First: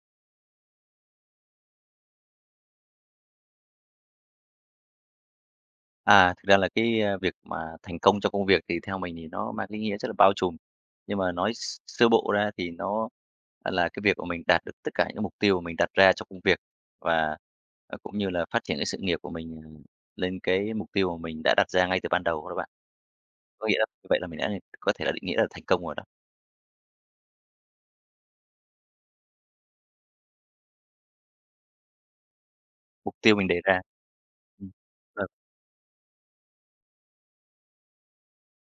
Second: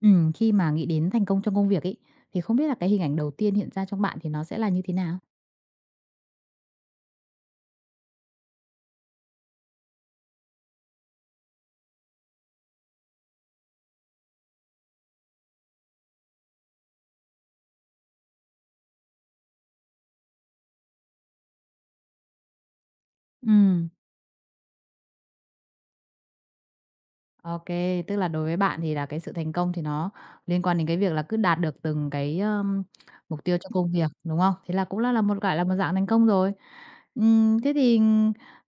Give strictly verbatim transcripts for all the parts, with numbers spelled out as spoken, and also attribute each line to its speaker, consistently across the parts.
Speaker 1: Ừm, khi mà nghĩ đến thành công trong công việc ấy, thì không biết là cái hình ảnh đầu tiên hiện ra trong bạn thì nó sẽ là như thế nào?
Speaker 2: À, thực ra là cái, a, việc mà thành công trong công việc thì theo mình thì nó mang cái nghĩa rất là bao trùm. Nhưng mà nói s sơ bộ ra thì nó, à, là cái việc của mình đạt được tất cả những mục tiêu mà mình đặt ra trong công việc và, à, cũng như là phát triển cái sự nghiệp của mình, ờ, lên cái mục tiêu mà mình đã đặt ra ngay từ ban đầu đó bạn. Có nghĩa là
Speaker 1: Ừ,
Speaker 2: như vậy là mình đã có thể là định nghĩa là thành công rồi đó,
Speaker 1: OK, tức là đối với bạn thì là cái sự thành công thì nó liên quan đến cái việc là cứ đạt được từng cái, ờm,
Speaker 2: mục tiêu
Speaker 1: mục
Speaker 2: mình
Speaker 1: tiêu
Speaker 2: đề
Speaker 1: trong
Speaker 2: ra.
Speaker 1: công việc, đúng không? Thế là cũng là là
Speaker 2: Ừm.
Speaker 1: một gọi là một dạng thành công rồi. Ừm, thế thì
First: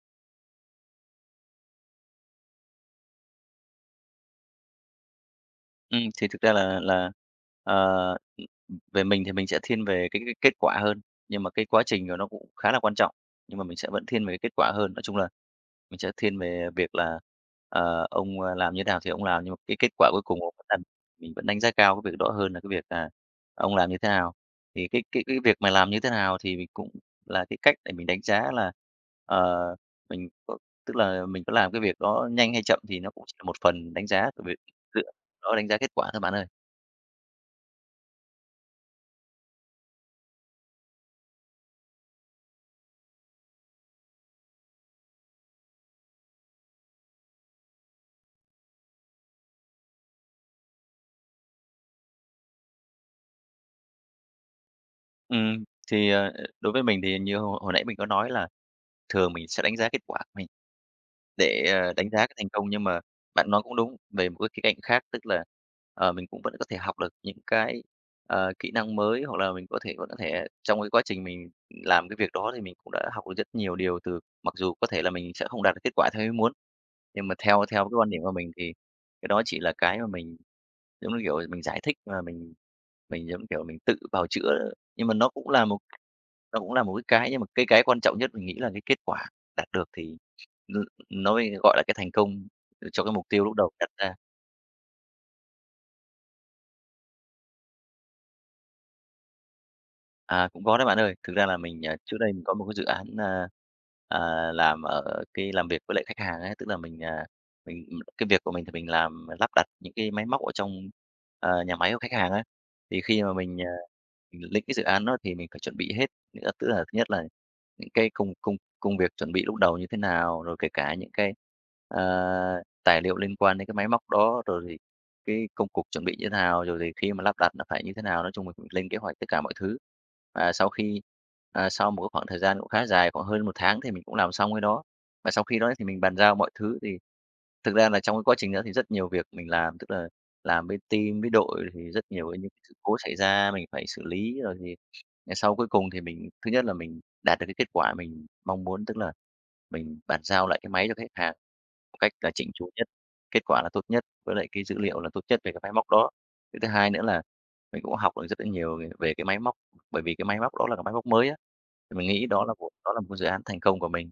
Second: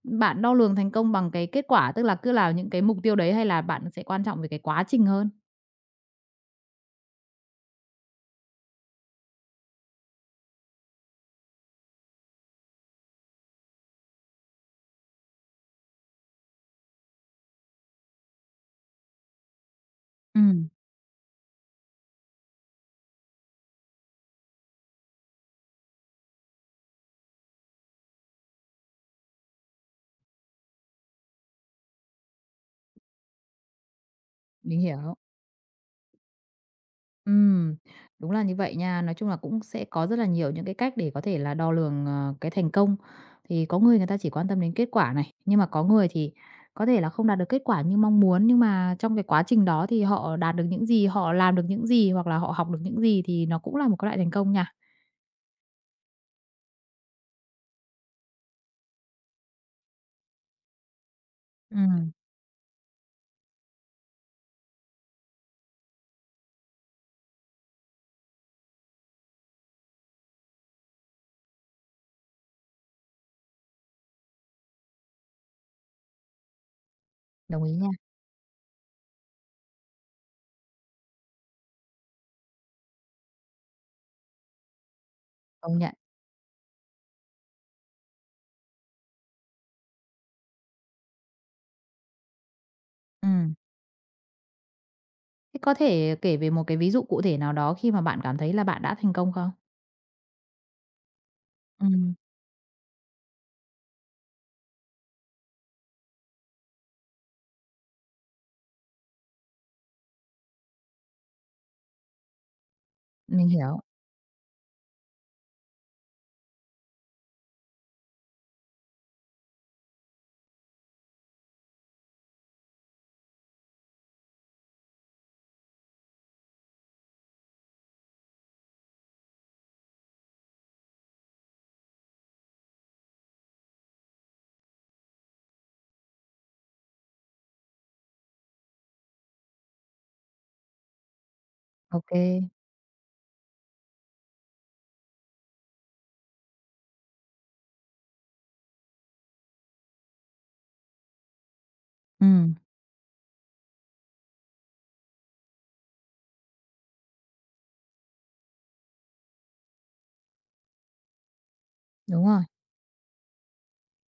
Speaker 1: bạn đo lường thành công bằng cái kết quả, tức là cứ là những cái mục tiêu đấy hay là bạn sẽ quan trọng về cái quá trình hơn?
Speaker 2: Ừm, thì thực ra là là, ờ, về mình thì mình sẽ thiên về cái cái kết quả hơn, nhưng mà cái quá trình của nó cũng khá là quan trọng, nhưng mà mình sẽ vẫn thiên về cái kết quả hơn. Nói chung là mình sẽ thiên về việc là, ờ, ông, a, làm như thế nào thì ông làm, nhưng mà cái kết quả cuối cùng
Speaker 1: Ừ,
Speaker 2: ông vẫn làm mình vẫn đánh giá cao cái việc đó hơn là cái việc là ông làm như thế nào. Thì cái cái cái việc mà làm như thế nào thì mình cũng là cái cách để mình đánh giá là, ờ, mình có tức là mình có làm cái việc đó nhanh hay chậm thì nó cũng chỉ là một phần đánh giá của việc
Speaker 1: mình hiểu.
Speaker 2: đó, đánh giá kết quả thôi bạn ơi.
Speaker 1: Ừm, đúng là như vậy nha. Nói chung là cũng sẽ có rất là nhiều những cái cách để có thể là đo lường, ờ, cái thành công. Thì có người người ta chỉ quan tâm đến kết quả này, nhưng mà có người thì có thể là không đạt được kết quả như mong muốn, nhưng mà trong cái quá trình đó thì họ đạt được những gì, họ làm được những gì hoặc là họ học được những gì thì nó cũng là một cái loại thành công nha.
Speaker 2: Ừm, thì, ờ, đối với mình thì như hồi hồi nãy mình có nói là thường mình sẽ đánh giá kết quả của mình để, ờ, đánh
Speaker 1: Ừm,
Speaker 2: giá cái thành công, nhưng mà bạn nói cũng đúng về một cái khía cạnh khác, tức là, ờ, mình cũng vẫn có thể học được những cái, ờ, kỹ năng mới, hoặc là mình có thể vẫn có thể trong cái quá trình mình làm cái việc đó thì mình cũng đã học được rất nhiều điều từ mặc dù có thể là mình sẽ không đạt được kết quả theo ý muốn. Nhưng mà
Speaker 1: đồng
Speaker 2: theo
Speaker 1: ý
Speaker 2: theo
Speaker 1: nha,
Speaker 2: cái quan điểm của mình thì cái đó chỉ là cái mà mình, giống như kiểu, mình giải thích và mình mình, giống kiểu, mình tự bào chữa nhưng mà nó cũng là một
Speaker 1: công nhận.
Speaker 2: nó cũng là một cái cái nhưng mà cái cái quan trọng nhất mình nghĩ là cái kết quả đạt được thì n nó mới gọi là cái thành công cho cái mục tiêu lúc
Speaker 1: Ừm.
Speaker 2: đầu đặt ra.
Speaker 1: Thế có thể kể về một cái ví dụ cụ thể nào đó khi mà bạn cảm thấy là bạn đã thành công không?
Speaker 2: À, cũng có đấy bạn ơi. Thực ra là mình, à,
Speaker 1: Ừm,
Speaker 2: trước đây mình có một cái dự án, a, à, làm ở cái làm việc với lại khách hàng ấy, tức là mình, à, mình cái việc của mình thì mình làm lắp đặt những cái máy móc ở trong, ờ, nhà máy của khách hàng ấy. Thì khi mà
Speaker 1: mình
Speaker 2: mình, à,
Speaker 1: hiểu.
Speaker 2: mình lĩnh cái dự án đó thì mình phải chuẩn bị hết, nghĩa tức là thứ nhất là những cái công công công việc chuẩn bị lúc đầu như thế nào, rồi kể cả những cái, ờ, tài liệu liên quan đến cái máy móc đó, rồi cái công cuộc chuẩn bị như thế nào, rồi thì khi mà lắp đặt nó phải như thế nào. Nói chung mình cũng lên kế hoạch tất cả mọi thứ. Và sau khi à, sau một cái khoảng thời gian cũng khá dài, khoảng hơn một tháng thì mình cũng làm xong cái đó. Và sau khi đó thì mình bàn giao mọi thứ thì thực ra là trong cái quá trình đó thì rất nhiều việc mình làm, tức là làm với team, với đội thì rất
Speaker 1: Ok. Kê.
Speaker 2: nhiều những cái sự cố xảy ra mình phải xử lý. Rồi thì ngày sau cuối cùng thì mình thứ nhất là mình đạt được cái kết quả mình mong muốn, tức là mình bàn giao lại cái máy cho khách hàng một cách là chỉnh
Speaker 1: Ừm,
Speaker 2: chu nhất, kết quả là tốt nhất, với lại cái dữ liệu là tốt nhất về cái máy móc đó. Cái thứ hai nữa là mình cũng học được rất là nhiều về về cái máy móc, bởi vì cái máy móc đó là cái máy móc mới á, thì mình nghĩ
Speaker 1: đúng rồi.
Speaker 2: đó là một đó là một dự án thành công của mình.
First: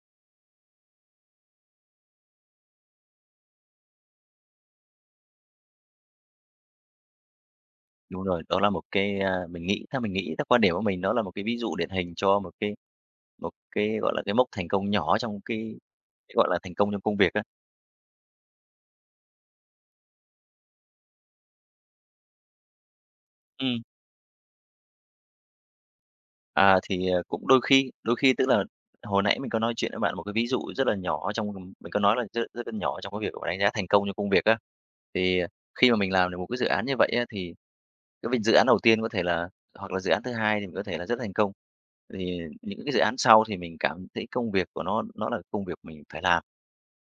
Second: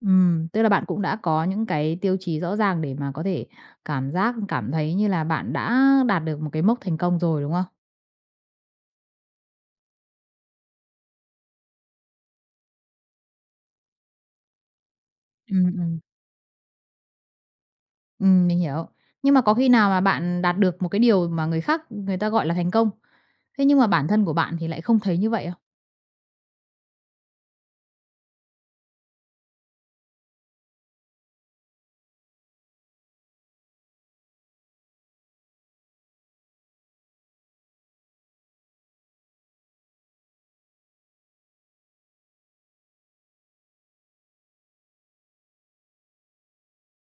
Speaker 1: Ừm, tức là bạn cũng đã có những cái tiêu chí rõ ràng để mà có thể cảm giác cảm thấy như là bạn đã đạt được một cái mốc thành công rồi, đúng không?
Speaker 2: Đúng rồi, đó là một cái, a, mình nghĩ theo mình nghĩ, theo quan điểm của mình đó là một cái ví dụ điển hình cho một cái một cái, gọi là, cái mốc thành công nhỏ trong
Speaker 1: Ừm,
Speaker 2: cái
Speaker 1: ừm,
Speaker 2: cái, gọi là, thành công trong công việc á.
Speaker 1: ừm, mình hiểu. Nhưng mà có khi nào mà bạn đạt được một cái điều mà người khác người ta gọi là thành công, thế nhưng
Speaker 2: Ừm.
Speaker 1: mà bản thân của bạn thì lại không thấy như vậy không?
Speaker 2: À, thì, ờ, cũng đôi khi, đôi khi tức là hồi nãy mình có nói chuyện với bạn một cái ví dụ rất là nhỏ trong mình có nói là rất rất là nhỏ trong cái việc, gọi đánh giá thành công trong công việc á. Thì ờ, khi mà mình làm được một cái dự án như vậy á, thì cái việc dự án đầu tiên có thể là hoặc là dự án thứ hai thì mình có thể là rất thành công. Thì những cái dự án sau thì mình cảm thấy công việc của nó nó là công việc mình phải làm.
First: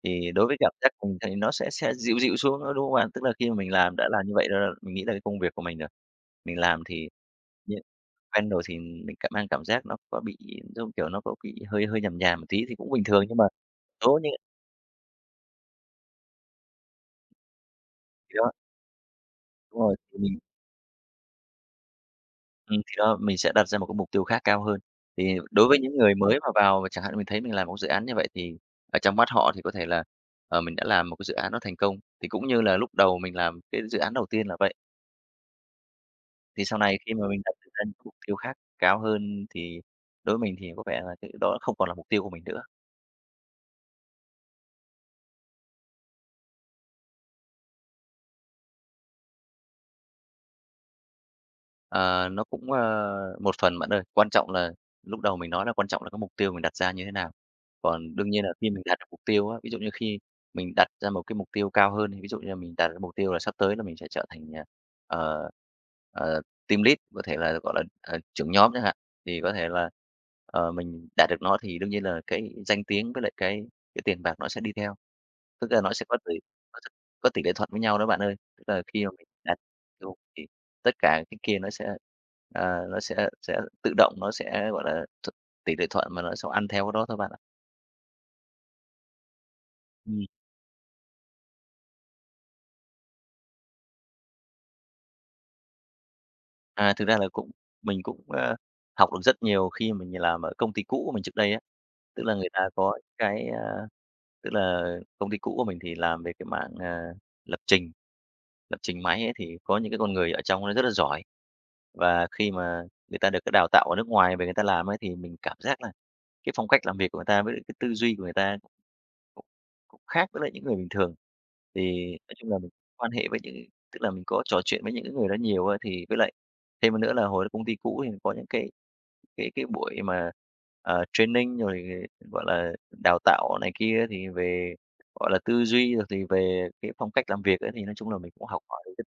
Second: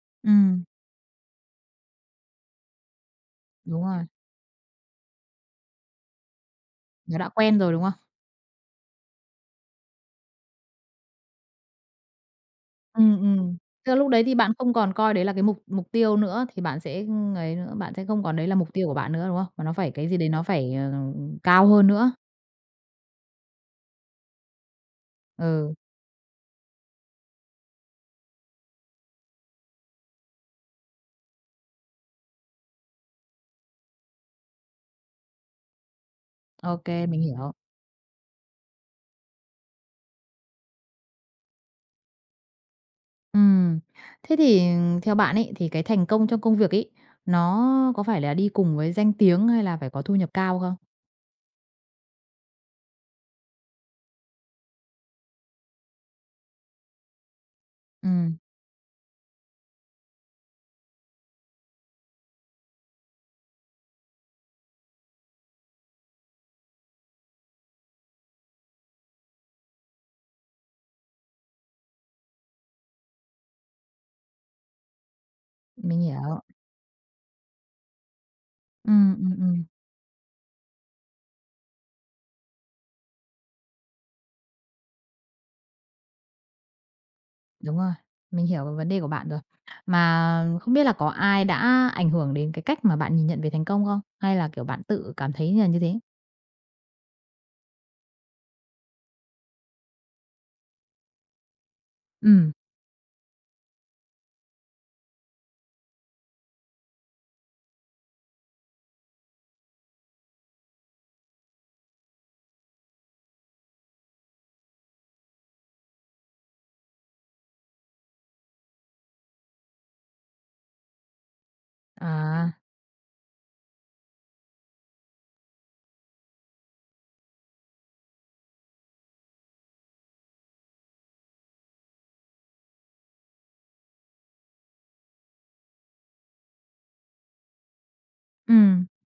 Speaker 2: Thì đối với
Speaker 1: Ừm,
Speaker 2: cảm giác của mình thì nó sẽ sẽ dịu dịu xuống đó đúng không bạn? Tức là khi mà mình
Speaker 1: đúng
Speaker 2: làm
Speaker 1: rồi,
Speaker 2: đã làm như vậy rồi mình nghĩ là cái công việc của mình rồi, mình làm thì
Speaker 1: nó đã quen rồi, đúng không?
Speaker 2: quen rồi thì mình cảm mang cảm giác nó có bị giống kiểu, nó có bị hơi hơi nhàm nhàm một tí thì cũng bình
Speaker 1: Ừm,
Speaker 2: thường, nhưng mà
Speaker 1: ừm, tức là lúc
Speaker 2: số
Speaker 1: đấy
Speaker 2: những
Speaker 1: thì bạn không còn coi đấy là cái mục mục tiêu nữa thì bạn sẽ, ưm, ấy nữa, bạn sẽ không
Speaker 2: thì
Speaker 1: còn đấy
Speaker 2: đó,
Speaker 1: là mục tiêu của bạn nữa, đúng không? Mà nó
Speaker 2: đúng
Speaker 1: phải
Speaker 2: rồi,
Speaker 1: cái
Speaker 2: thì
Speaker 1: gì đấy
Speaker 2: mình
Speaker 1: nó phải, ờ, cao hơn nữa.
Speaker 2: ừm, thì đó, mình sẽ đặt ra một cái mục tiêu khác cao hơn. Thì đối
Speaker 1: Ừ,
Speaker 2: với những người mới mà vào mà chẳng hạn mình thấy mình làm một dự án như vậy thì ở trong mắt họ thì có thể là, ờ, mình đã làm một cái dự án nó thành công, thì cũng như là lúc đầu mình làm cái dự án đầu tiên là vậy. Thì sau
Speaker 1: ô
Speaker 2: này khi
Speaker 1: mình
Speaker 2: mà mình đặt
Speaker 1: hiểu.
Speaker 2: ra những cái mục tiêu khác cao hơn thì đối với mình thì có vẻ là cái đó không còn là mục tiêu của mình nữa.
Speaker 1: Ừm, thế thì theo bạn ấy, thì cái thành công trong công việc ấy, nó có phải là đi cùng với danh tiếng hay là phải có thu nhập cao không?
Speaker 2: Ờ, nó cũng, ờ, một phần bạn ơi. Quan trọng là lúc đầu mình nói là quan trọng là cái mục tiêu mình đặt ra như thế nào.
Speaker 1: Ừ,
Speaker 2: Còn đương nhiên là khi mình đạt được mục tiêu á, ví dụ như khi mình đặt ra một cái mục tiêu cao hơn, ví dụ như là mình đạt được mục tiêu là sắp tới là mình sẽ trở thành, à, ờ, ờ, team lead, có thể là, gọi là, ờ, trưởng nhóm chẳng hạn, thì có thể là, ờ, mình đạt được nó thì đương nhiên là cái danh tiếng với lại cái cái tiền bạc nó sẽ đi theo. Tức là nó
Speaker 1: mình
Speaker 2: sẽ có tỷ
Speaker 1: hiểu.
Speaker 2: có có tỷ lệ thuận với nhau đó bạn ơi. Tức là
Speaker 1: Ừ,
Speaker 2: khi mà mình
Speaker 1: ừm,
Speaker 2: đạt
Speaker 1: ừm,
Speaker 2: được mục tiêu thì tất cả cái kia nó sẽ, ờ, nó sẽ sẽ tự động nó sẽ, gọi là, th tỷ lệ thuận mà nó sẽ ăn theo cái đó thôi bạn ạ.
Speaker 1: đúng rồi, mình hiểu cái vấn đề của bạn rồi.
Speaker 2: Ừm,
Speaker 1: Mà không biết là có ai đã ảnh hưởng đến cái cách mà bạn nhìn nhận về thành công không? Hay là, kiểu, bạn tự cảm thấy là như thế?
Speaker 2: à, thực ra là cũng mình cũng, ơ, học được rất nhiều khi mình làm ở công ty cũ của mình trước đây á. Tức là người
Speaker 1: Ừ,
Speaker 2: ta có cái, a tức là công ty cũ của mình thì làm về cái mảng, à, lập trình, lập trình máy ấy, thì có những cái con người ở trong nó rất là giỏi. Và khi mà người ta được cái đào tạo ở nước ngoài về người ta làm ấy, thì mình cảm giác là cái phong cách làm việc của người ta với cái tư duy của người ta. Cũng cũng khác với lại những người bình thường. Thì nói
Speaker 1: à,
Speaker 2: chung là mình quan hệ với những tức là mình có trò chuyện với những cái người đó nhiều á, thì với lại thêm một nữa là hồi công ty cũ thì có những cái cái cái buổi mà, ờ, training rồi, gọi là, đào tạo này kia thì về, gọi là, tư duy rồi thì về cái phong cách làm việc ấy, thì nói chung là mình cũng học hỏi
Speaker 1: ừ,
Speaker 2: được rất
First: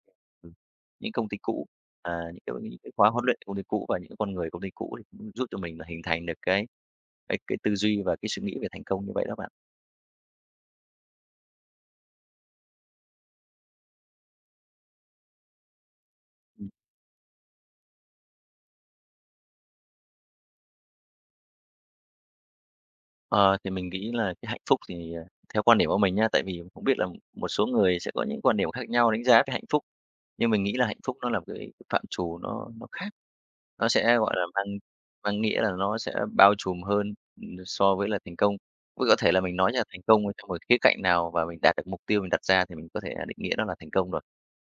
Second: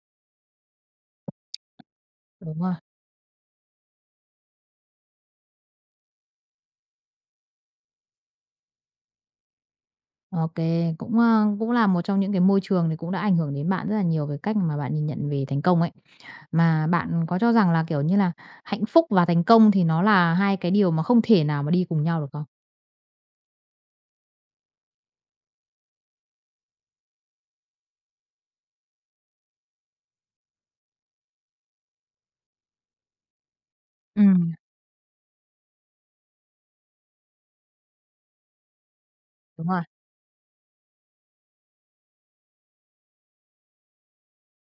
Speaker 2: ừm, những công ty cũ, à, những cái
Speaker 1: đúng rồi,
Speaker 2: những cái khóa huấn luyện của công ty cũ và những con người công ty cũ thì cũng giúp cho mình là hình thành được cái cái cái tư duy và cái suy nghĩ về thành công như vậy đó bạn.
Speaker 1: ok, cũng, ơ, cũng là một trong những cái môi trường thì cũng đã ảnh hưởng đến bạn rất là nhiều về cách mà bạn nhìn nhận về thành công ấy.
Speaker 2: Ừ.
Speaker 1: Mà bạn có cho rằng là, kiểu như là, hạnh phúc và thành công thì nó là hai cái điều mà không thể nào mà đi cùng nhau được không?
Speaker 2: Ờ, thì mình nghĩ là cái hạnh phúc thì, ờ, theo quan điểm của mình nha, tại vì không biết là một số người sẽ có những quan điểm khác nhau đánh giá về hạnh phúc. Nhưng mình nghĩ là hạnh phúc nó là cái phạm trù nó nó khác, nó sẽ, gọi là,
Speaker 1: Ừm,
Speaker 2: mang mang nghĩa là nó sẽ bao trùm hơn, ừm, so với là thành công. Cũng có thể là mình
Speaker 1: đúng
Speaker 2: nói
Speaker 1: rồi.
Speaker 2: là thành công ở trong một khía cạnh nào và mình đạt được mục tiêu mình đặt ra thì mình có thể là định nghĩa nó là thành công rồi.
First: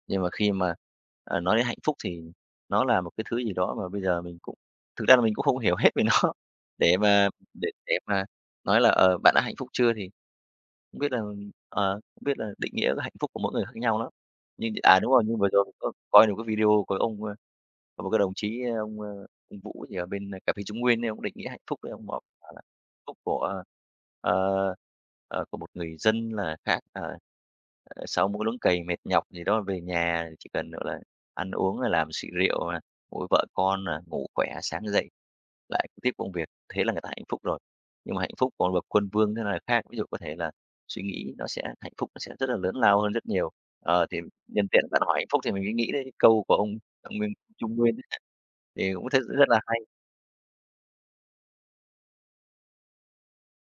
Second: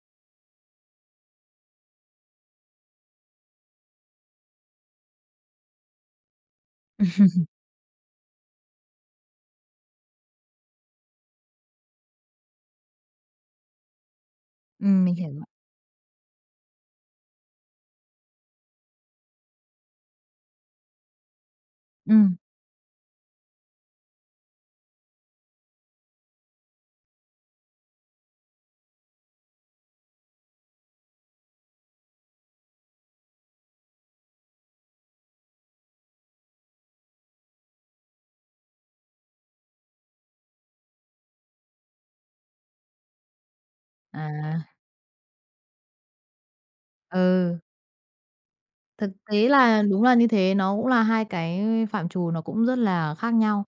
Speaker 2: Nhưng mà khi mà, ờ, nói đến hạnh phúc thì nó là một cái thứ gì đó mà bây giờ mình cũng thực ra là mình cũng không hiểu hết về nó, để mà để để mà nói là, ờ, bạn đã hạnh phúc chưa thì không biết là, ờ, không biết là định nghĩa cái hạnh phúc của mỗi người khác nhau lắm. Nhưng à,
Speaker 1: Ừm,
Speaker 2: đúng
Speaker 1: mình
Speaker 2: rồi,
Speaker 1: hiểu
Speaker 2: nhưng
Speaker 1: rồi.
Speaker 2: vừa rồi mình có coi được cái video của ông, ơ, có một cái đồng chí, ơ, ông, ơ, ông Vũ gì ở bên ờ, cà phê Trung Nguyên ấy, ông định nghĩa hạnh phúc ấy, ông bảo
Speaker 1: Ừm.
Speaker 2: bảo là hạnh phúc của, ờ, ờ, của một người dân là khác ờ, ờ, sau mỗi luống cày mệt nhọc gì đó về nhà chỉ cần, gọi là, ăn uống, là làm xị rượu nè, nuôi vợ con nè, ngủ khỏe, sáng dậy lại tiếp công việc, thế là người ta hạnh phúc rồi. Nhưng mà hạnh phúc của bậc quân vương thế này là khác, ví dụ có thể là suy nghĩ nó sẽ hạnh phúc nó sẽ rất là lớn lao hơn rất nhiều. Ờ, thì
Speaker 1: À,
Speaker 2: Nhân tiện bạn hỏi hạnh phúc thì mình mới nghĩ đến cái câu của ông ông Nguyên
Speaker 1: ừ,
Speaker 2: Trung Nguyên ấy thì cũng
Speaker 1: thực
Speaker 2: thấy rất
Speaker 1: tế
Speaker 2: là hay.
Speaker 1: là đúng là như thế, nó cũng là hai cái phạm trù nó cũng rất là khác nhau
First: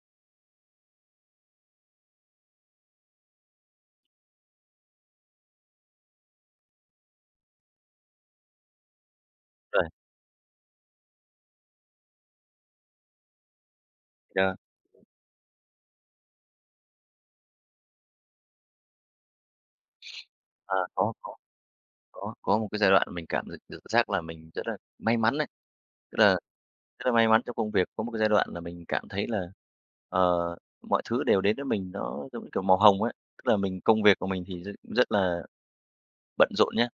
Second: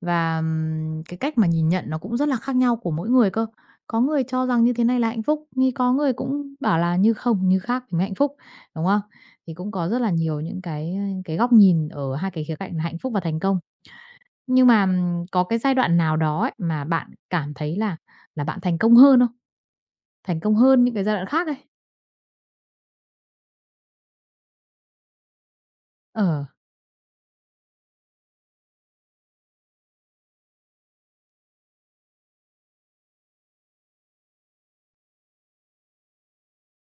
Speaker 1: và, ừm, cái cách mà nhìn nhận nó cũng rất là khác nhau của mỗi người cơ. Có người cho rằng như thế này là hạnh phúc, nhưng có người cũng bảo là như không, như khác thì mới hạnh phúc, đúng không? Thì cũng
Speaker 2: Rồi,
Speaker 1: có rất là nhiều những cái, cái góc nhìn ở hai cái khía cạnh là hạnh phúc và thành công.
Speaker 2: ờ,
Speaker 1: Nhưng mà, ừm, có cái giai đoạn nào đó ấy, mà bạn cảm thấy là là bạn thành công hơn không? Thành công
Speaker 2: ờ,
Speaker 1: hơn những cái
Speaker 2: có
Speaker 1: giai đoạn
Speaker 2: có
Speaker 1: khác ấy?
Speaker 2: có có một cái giai đoạn mình cảm gi được giác là mình rất là may mắn đấy tức là
Speaker 1: Ờ.
Speaker 2: rất là may mắn trong công việc. Có một cái giai đoạn là mình cảm thấy là, ờ, mọi thứ đều đến với mình nó giống như kiểu màu hồng ấy, tức là mình công việc của mình thì rất rất là bận rộn nhá.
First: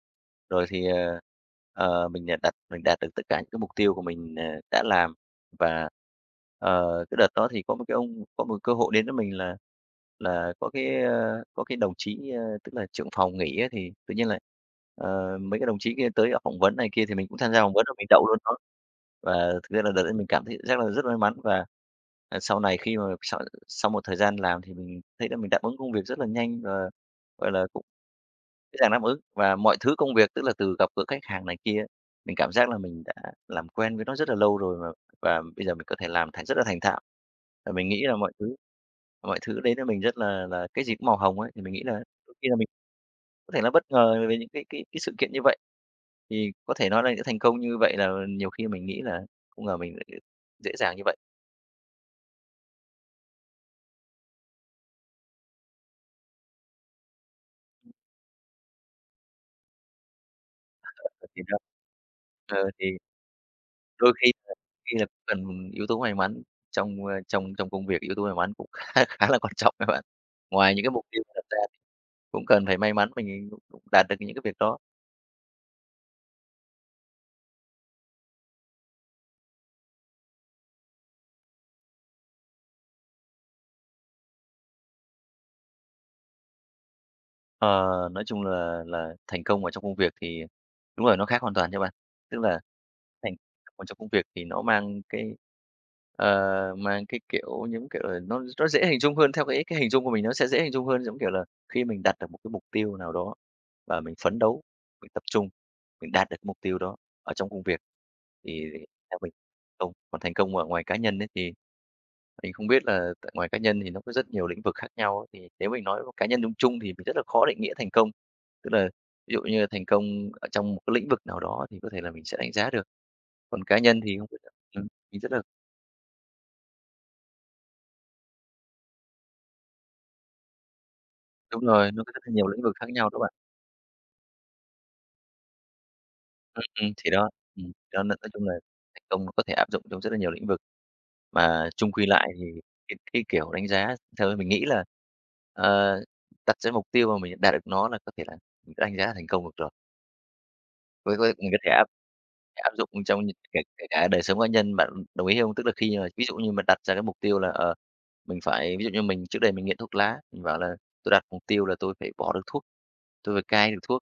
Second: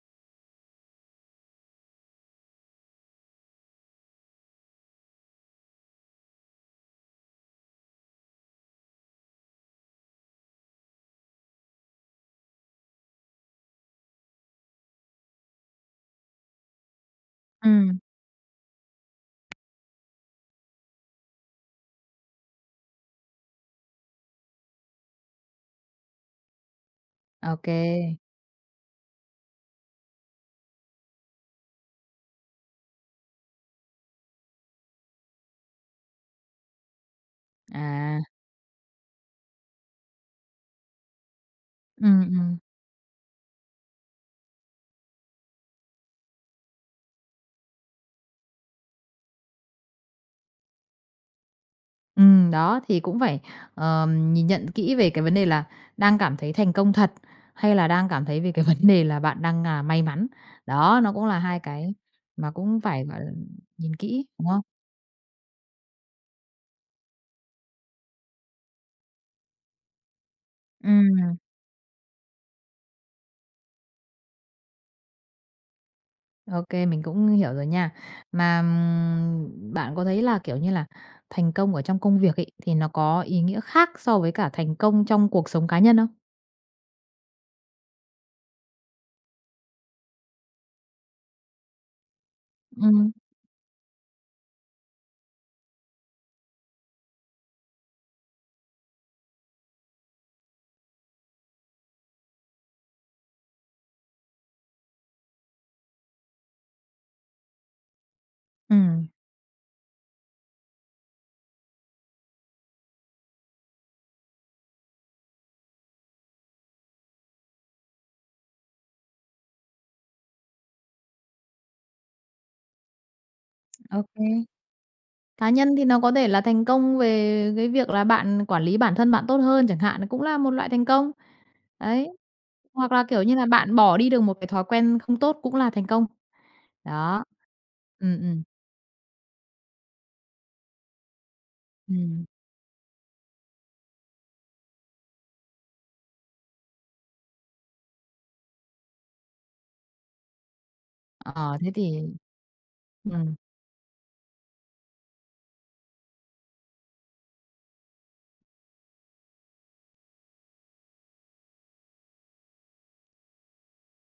Speaker 2: Rồi thì, ờ, ờ, mình, à, đặt mình đạt được tất cả những cái mục tiêu của mình, ờ, đã làm và, ờ, cái đợt đó thì có một cái ông có một cơ hội đến với mình là là có cái, ơ, có cái đồng chí, ơ, tức là trưởng phòng nghỉ á, thì tự nhiên là, ờ, mấy cái đồng chí kia tới phỏng vấn này kia thì mình cũng tham gia phỏng vấn và
Speaker 1: Ừm.
Speaker 2: mình đậu luôn đó. Và thực ra là đợt đấy mình cảm thấy rất là rất may mắn và, à, sau này khi mà sau sau một thời gian làm thì mình thấy là mình đáp ứng công việc rất là nhanh và, gọi
Speaker 1: Ô
Speaker 2: là,
Speaker 1: kê.
Speaker 2: cũng dễ dàng đáp ứng và mọi thứ công việc, tức là từ gặp gỡ khách hàng này kia, mình cảm giác là mình đã làm quen với nó rất là lâu rồi và và bây giờ mình có thể làm thành rất là thành thạo. Và mình nghĩ là
Speaker 1: À,
Speaker 2: mọi thứ mọi thứ đến với mình rất là là cái gì cũng màu hồng ấy, thì mình nghĩ là
Speaker 1: ừm,
Speaker 2: đôi khi là
Speaker 1: ừm.
Speaker 2: mình có thể là bất ngờ về những cái cái cái sự kiện như vậy. Thì có thể nói là những thành công như vậy là nhiều khi mình nghĩ là không ngờ mình lại dễ dàng như vậy.
Speaker 1: Ừm, đó, thì cũng phải, ờm, nhìn nhận kỹ về cái vấn đề là đang cảm thấy thành công thật hay là đang cảm thấy về cái vấn đề là bạn đang, à, may mắn. Đó,
Speaker 2: Ờ,
Speaker 1: nó cũng là
Speaker 2: thì đó,
Speaker 1: hai cái mà
Speaker 2: ờ,
Speaker 1: cũng
Speaker 2: thì
Speaker 1: phải, gọi là, nhìn
Speaker 2: Đôi
Speaker 1: kỹ,
Speaker 2: khi
Speaker 1: đúng không?
Speaker 2: khi là cần yếu tố may mắn trong, ơ, trong trong công việc, yếu tố may mắn cũng khá khá là quan trọng đấy bạn. Ngoài những cái mục tiêu
Speaker 1: Ừm.
Speaker 2: đặt ra thì cũng cần phải may mắn mình cũng cũng đạt được những cái việc đó.
Speaker 1: OK, mình cũng hiểu rồi nha. Mà, ừm, bạn có thấy là, kiểu như là, thành công ở trong công việc ấy, thì nó có ý nghĩa khác so với cả thành công trong cuộc sống cá nhân không?
Speaker 2: Ờ, nói chung là là thành công ở trong công việc thì đúng rồi, nó khác hoàn toàn nha bạn. Tức là
Speaker 1: Ừ,
Speaker 2: Thành Còn trong công việc thì nó mang cái, ờ, mang cái, kiểu, những kiểu là, nó nó dễ hình dung hơn, theo cái cái hình dung của mình nó sẽ dễ hình dung hơn, giống kiểu là, khi mình đặt được một cái mục tiêu nào đó và mình phấn đấu, mình tập trung, mình đạt được cái mục tiêu đó ở trong công việc thì
Speaker 1: ừm,
Speaker 2: theo mình công. Còn thành công ở ngoài cá nhân ấy thì mình không biết là tại ngoài cá nhân thì nó có rất nhiều lĩnh vực khác nhau á, thì nếu mình nói một cá nhân chung chung thì mình rất là khó định nghĩa thành công. Tức là ví dụ như là thành công ở trong một cái lĩnh vực nào đó thì có thể là mình sẽ đánh giá được. Còn cá nhân thì không biết
Speaker 1: OK.
Speaker 2: là ừm, mình rất là
Speaker 1: Cá nhân thì nó có thể là thành công về cái việc là bạn quản lý bản thân bạn tốt hơn chẳng hạn, cũng là một loại thành công.
Speaker 2: đúng rồi, nó
Speaker 1: Đấy,
Speaker 2: có rất là nhiều lĩnh vực khác
Speaker 1: hoặc là,
Speaker 2: nhau đó
Speaker 1: kiểu
Speaker 2: bạn.
Speaker 1: như là, bạn bỏ đi được một cái thói quen không tốt cũng là thành công.
Speaker 2: Ừm, thì
Speaker 1: Đó.
Speaker 2: đó, ừm, đó, n nói
Speaker 1: Ừ, ừ,
Speaker 2: chung là thành công nó có thể áp dụng trong rất là nhiều lĩnh vực. Mà chung
Speaker 1: ừ.
Speaker 2: quy lại thì cái cái kiểu đánh giá theo mình nghĩ là, ờ, đặt ra mục tiêu mà mình đạt được nó là có thể là mình đã đánh giá là thành công được rồi. Với với mình có
Speaker 1: Ờ,
Speaker 2: thể
Speaker 1: thế
Speaker 2: áp
Speaker 1: thì
Speaker 2: áp dụng trong
Speaker 1: ừ,
Speaker 2: những kể kể cả đời sống cá nhân, bạn đồng ý không? Tức là khi mà ví dụ như mình đặt ra cái mục tiêu là, ờ, mình phải ví dụ như mình trước đây mình nghiện thuốc lá, mình bảo là tôi đặt mục tiêu là tôi phải bỏ được thuốc, tôi phải cai được thuốc,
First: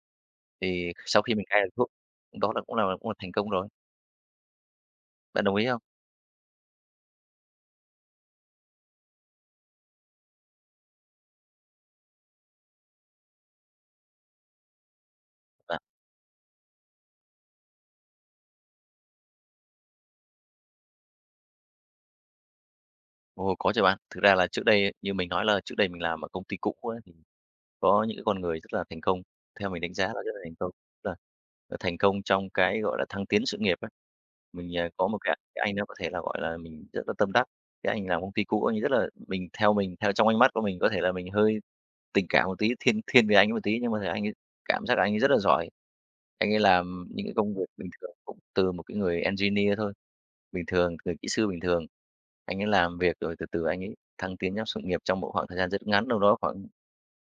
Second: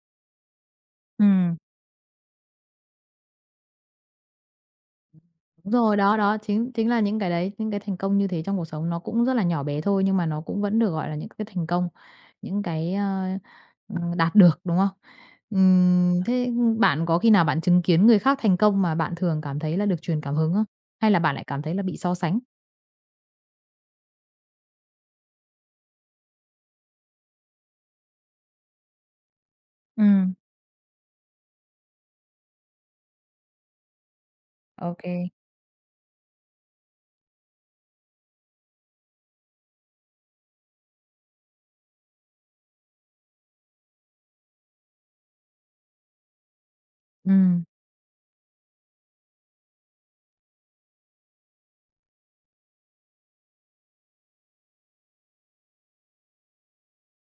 Speaker 2: thì sau
Speaker 1: ừ.
Speaker 2: khi mình cai được thuốc, đó là cũng là cũng là thành công rồi. Bạn đồng ý
Speaker 1: Đúng
Speaker 2: không?
Speaker 1: rồi, đó, đó, chính chính là những cái đấy, những cái thành công như thế trong cuộc sống nó cũng rất là nhỏ bé thôi, nhưng mà nó cũng vẫn được gọi là những cái thành công, những cái, ờ, ừm, đạt được, đúng không? Ừm, thế bạn có khi nào bạn chứng kiến người khác thành công mà bạn thường cảm thấy là được truyền cảm hứng không? Hay là bạn lại cảm thấy là bị so sánh?
Speaker 2: Ồ, có chứ bạn. Thực ra là trước đây như mình nói là trước đây mình làm ở công ty cũ ấy, thì có những cái con người rất là thành công, theo mình đánh giá là rất
Speaker 1: Ừm,
Speaker 2: là thành công, tức là là thành công trong cái, gọi là, thăng tiến sự nghiệp ấy. Mình, à,
Speaker 1: ok
Speaker 2: có
Speaker 1: kê.
Speaker 2: một cái cái anh đó có thể là, gọi là, mình rất là tâm đắc, cái anh làm công ty cũ anh rất là mình theo mình theo trong ánh mắt của mình có thể là mình hơi tình cảm một tí, thiên thiên về anh ấy một tí, nhưng mà thấy anh ấy cảm giác anh ấy rất là giỏi. Anh ấy làm những cái công việc bình thường cũng từ một cái người engineer thôi, bình thường, người kỹ sư bình thường. Anh ấy làm việc rồi từ từ anh ấy thăng tiến trong sự nghiệp trong một khoảng thời gian rất ngắn, đâu đó khoảng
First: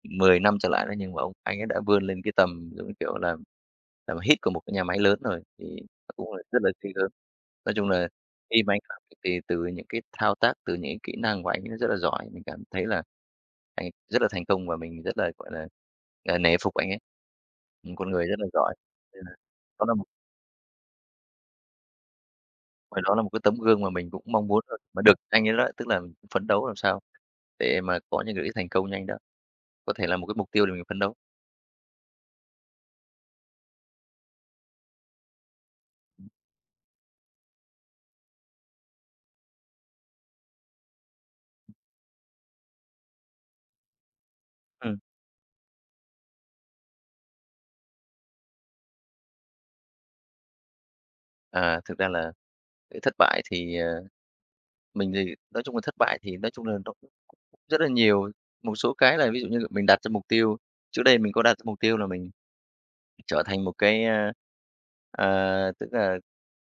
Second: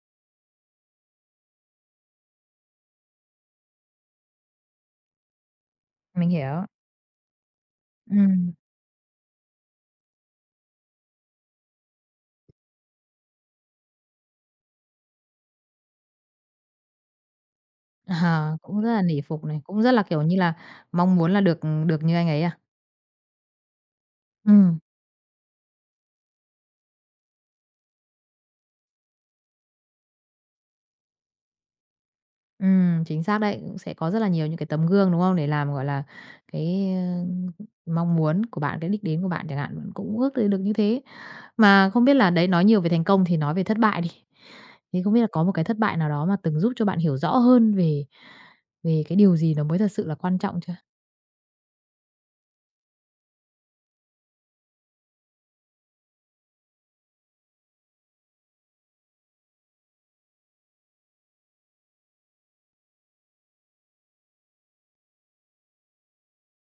Speaker 2: mười năm trở lại đó, nhưng mà ông anh ấy đã vươn lên cái tầm, giống như kiểu là, làm hit của một cái nhà máy lớn rồi, thì nó
Speaker 1: Mình
Speaker 2: cũng là rất
Speaker 1: hiểu.
Speaker 2: là ghê gớm. Nói chung là
Speaker 1: Ừm.
Speaker 2: khi mà anh làm việc thì từ những cái thao tác, từ những cái kỹ năng của anh ấy rất là giỏi, mình cảm thấy là anh rất là thành công và mình rất là, gọi là, à, nể phục anh ấy, một con người rất là
Speaker 1: À,
Speaker 2: giỏi.
Speaker 1: cũng rất là nể
Speaker 2: Nên là
Speaker 1: phục này, cũng
Speaker 2: đó
Speaker 1: rất
Speaker 2: là
Speaker 1: là,
Speaker 2: một
Speaker 1: kiểu như là, mong muốn là được được như anh ấy à?
Speaker 2: Hồi đó là một cái tấm gương mà mình cũng mong muốn là
Speaker 1: Ừm.
Speaker 2: mà được anh ấy đó, tức là mình cũng phấn đấu làm sao để mà có những cái thành công nhanh đó, có thể là một cái mục tiêu để mình phấn đấu.
Speaker 1: Ừm, chính xác đấy, cũng sẽ có rất là nhiều những cái tấm gương, đúng không? Để làm, gọi là, cái, ơ, mong muốn của bạn, cái đích đến của bạn chẳng hạn, bạn cũng ước tới được như thế. Mà không biết là đấy, nói nhiều về thành công thì nói về thất bại đi.
Speaker 2: Ừm,
Speaker 1: Thì không biết là có một cái thất bại nào đó mà từng giúp cho bạn hiểu rõ hơn về về cái điều gì nó mới thật sự là quan trọng chưa?
Speaker 2: à, Thực ra là cái thất bại thì, ờ, mình thì nói chung là thất bại thì nói chung là nó cũng rất là nhiều, một số cái là ví dụ như mình đặt ra mục tiêu, trước đây mình có đặt ra mục tiêu là mình trở thành một cái, a, ờ, tức là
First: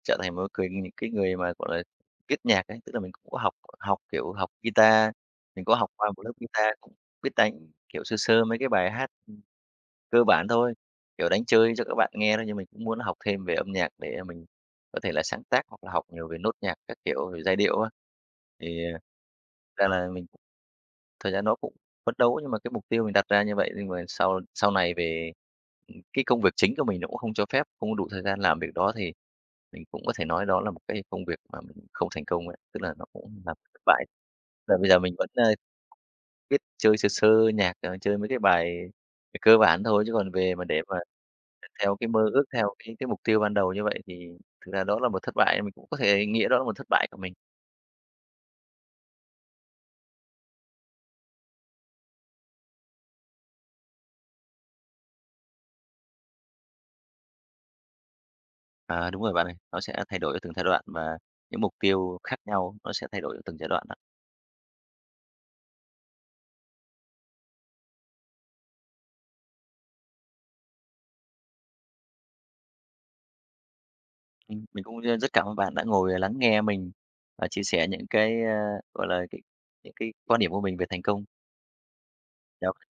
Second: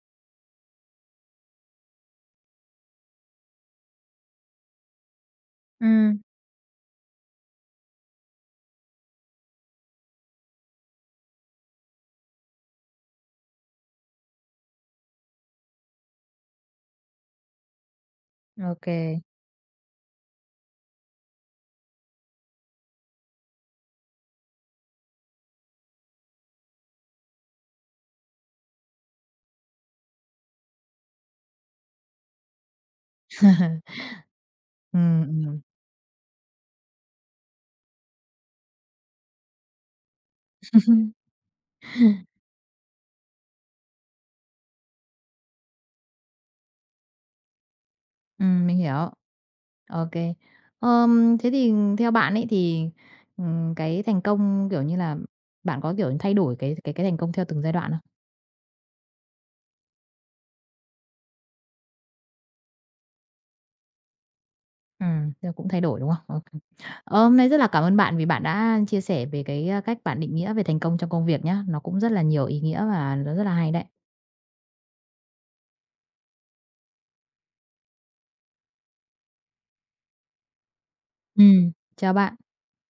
Speaker 2: trở thành một cái những cái người mà, gọi là, viết nhạc ấy, tức là mình cũng có học học, kiểu, học guitar, mình có học qua
Speaker 1: Ừm,
Speaker 2: một lớp guitar, cũng biết đánh, kiểu, sơ sơ mấy cái bài hát cơ bản thôi, kiểu, đánh chơi cho các bạn nghe thôi, nhưng mình cũng muốn học thêm về âm nhạc để mình có thể là sáng tác hoặc là học nhiều về nốt nhạc các kiểu, rồi giai điệu á. Thì,
Speaker 1: ok
Speaker 2: à, ra là mình Thật ra nó cũng Phấn đấu nhưng mà cái mục tiêu mình đặt ra như vậy nhưng mà sau sau này về, ừ, cái công việc chính của mình nó cũng không cho phép, không có đủ thời gian làm việc đó thì mình cũng có thể nói đó là một cái công việc mà mình không thành công ấy, tức là nó cũng là một thất
Speaker 1: kê.
Speaker 2: bại. Là bây giờ mình vẫn, ơ,
Speaker 1: Ừm,
Speaker 2: biết chơi sơ sơ nhạc, ờ, chơi mấy cái bài cơ bản thôi chứ còn về mà để mà theo cái mơ ước, theo cái cái mục tiêu ban đầu như vậy thì thực ra đó là một thất bại, mình cũng có thể nghĩa đó là một thất bại của mình.
Speaker 1: Ừm, mình hiểu. Ok, Ờm, thế thì theo bạn ấy thì, ừm, cái thành công, kiểu như là, bạn có, kiểu, thay đổi cái cái cái thành công theo từng giai đoạn không?
Speaker 2: À, đúng rồi bạn ơi, nó sẽ thay đổi ở từng giai đoạn và những mục tiêu khác nhau nó sẽ thay đổi ở từng giai đoạn ạ.
Speaker 1: Ừm, tức cũng thay đổi, đúng không? Ô ờ, hôm nay rất là cảm ơn bạn vì bạn đã chia sẻ về cái, a, cách bạn định nghĩa về thành công trong công việc nhá. Nó cũng rất là nhiều ý nghĩa và nó rất là hay đấy.
Speaker 2: Ừm, mình cũng, rất cảm ơn bạn đã ngồi ờ, lắng nghe mình và chia sẻ những cái, a, gọi là, cái những cái quan điểm của mình về thành công.
Speaker 1: Ừ, chào bạn.
Speaker 2: Chào